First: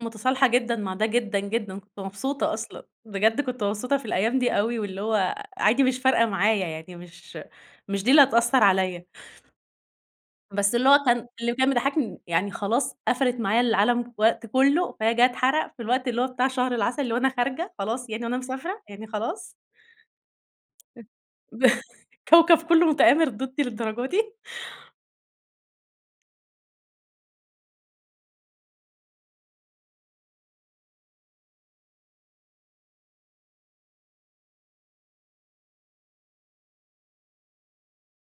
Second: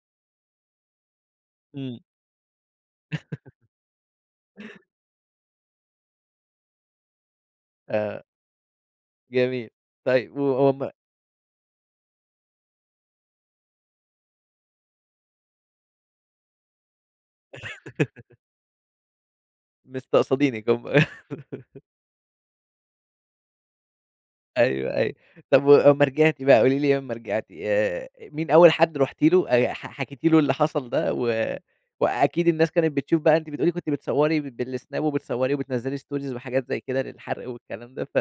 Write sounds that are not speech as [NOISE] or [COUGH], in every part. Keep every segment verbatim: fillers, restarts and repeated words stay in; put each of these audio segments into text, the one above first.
مُتَصالحة جدًا مع ده جدًا، جدًا، كنت إمم. مبسوطة أصلًا. بجد [LAUGHS] كنت مبسوطة في الأيام دي أوي واللي هو عادي مش فارقة معايا. يعني مش مش دي اللي أ هتأثّر عليَّ. جميل. طيب، بس اللي وهُم هو كان اللي كان مضحّكني يعني خلاص قفَلِت معايا العالم وقت كُلّه، فهي جاية أتحرق في الوقت اللي هو بتاع شهر العسل اللي هو أنا خارجة، خلاص يعني وأنا [LAUGHS] مسافرة يعني خلاص. مستقصدينِك هم. [LAUGHS] [CHUCKLES] الكوكب كُلّه متآمر ضدّي للدرجة دي. أيوه، أيوه. طب وأمّا رجعتِ بقى، قولي لي لمّا رجعتِ، آآ مين أول حد رُحتِ له أي ح حكيتِ له اللي حصل ده و وأكيد الناس كانت بتشوف بقى أنتِ بتقولي كنتِ بتصوّري بالسناب وبتصوّري وبتنزّلي stories وحاجات زي كده للحَرْق والكلام ده ف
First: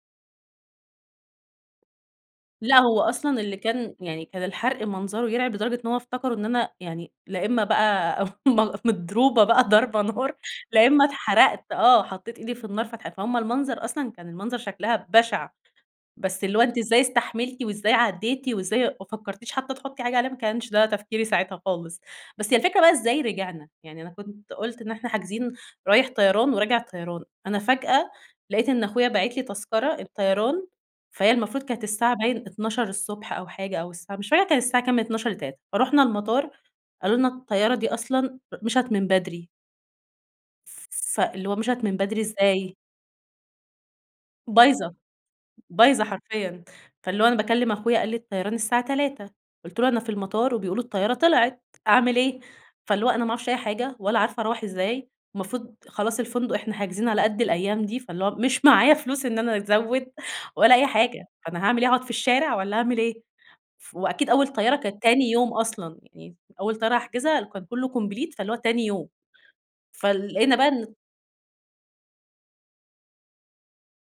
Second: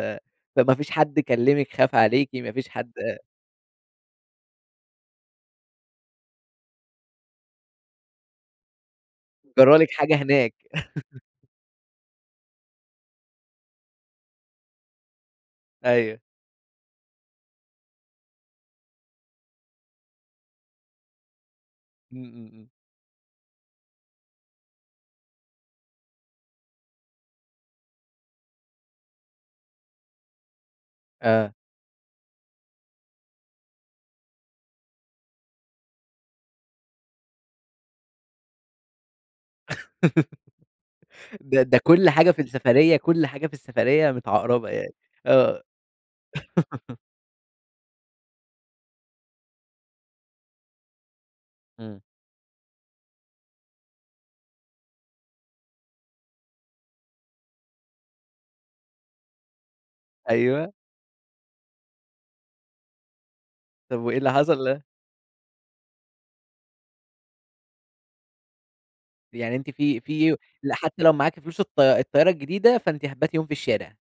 فما فيش حد كلّمِك خاف عليكِ، ما فيش لأ، حد هو أصلًا اللي كان يعني كان الحَرْق منظره يرعب لدرجة إن هو افتكره إن أنا يعني لا إمّا بقى م مضروبة بقى جرى لك ضربة حاجة نار، هناك. لا إمّا [LAUGHS] اتحرقت آه. حطّيت إيدي في النار فتح، فهُم المنظر أصلًا كان المنظر شكلها بَشِع، أيوه. بس اللي هو أنتِ إزاي استحملتي وإزاي عدّيتي وإزاي ما فكّرتيش حتّى تحُطّي حاجة عليه؟ ما كانش ده تفكيري ساعتها خالص. إمم، إمم، بس هي إمم. الفكرة بقى إزاي رجعنا؟ يعني أنا كنت قُلت إن إحنا حاجزين رايح طيران وراجع طيران. أنا فجأة لقيت إن أخويا باعت لي تذكرة الطيران، فهي آه. المفروض كانت الساعة باين اتناشر الصبح أو حاجة أو الساعة مش فاكرة كان الساعة كام من اتناشر لت فرُحنا المطار قالوا لنا: "الطيارة دي أصلًا مِشَت من بدري.". ف س [LAUGHS] اللي هو ده ده مِشَت من كل بدري حاجة في إزاي؟ السفرية، كل حاجة في السفرية مِتعقربة يعني. بايظة. آه. بايظة حرفيًا. [LAUGHS] فاللي هو أنا باكلّم أخويا قال لي: "الطيران الساعة تلاتة." قُلت له: "أنا في المطار وبيقولوا الطيارة طلعت، إمم. أعمل إيه؟" فاللي هو أنا معرفش أي حاجة ولا عارفة أروَّح إزاي. المفروض خلاص الفندق إحنا حاجزين على قد الأيام دي، فاللي هو مش معايا فلوس إن أنا أزوِّد أيوه. ولا أي حاجة، فأنا هاعمل إيه؟ هاقعد في الشارع والّا أعمل إيه؟ ف طب وإيه وأكيد اللي أول طيارة حصل؟ كانت تاني يوم أصلًا. يعني أول طيارة أحجزها كان كُلّه complete، فاللي هو تاني يوم. يعني أنتِ في في فلقينا بقى ل إن حتّى لو معاكِ فلوس الط الطيارة الجديدة، فأنتِ هتباتي يوم في الشارع.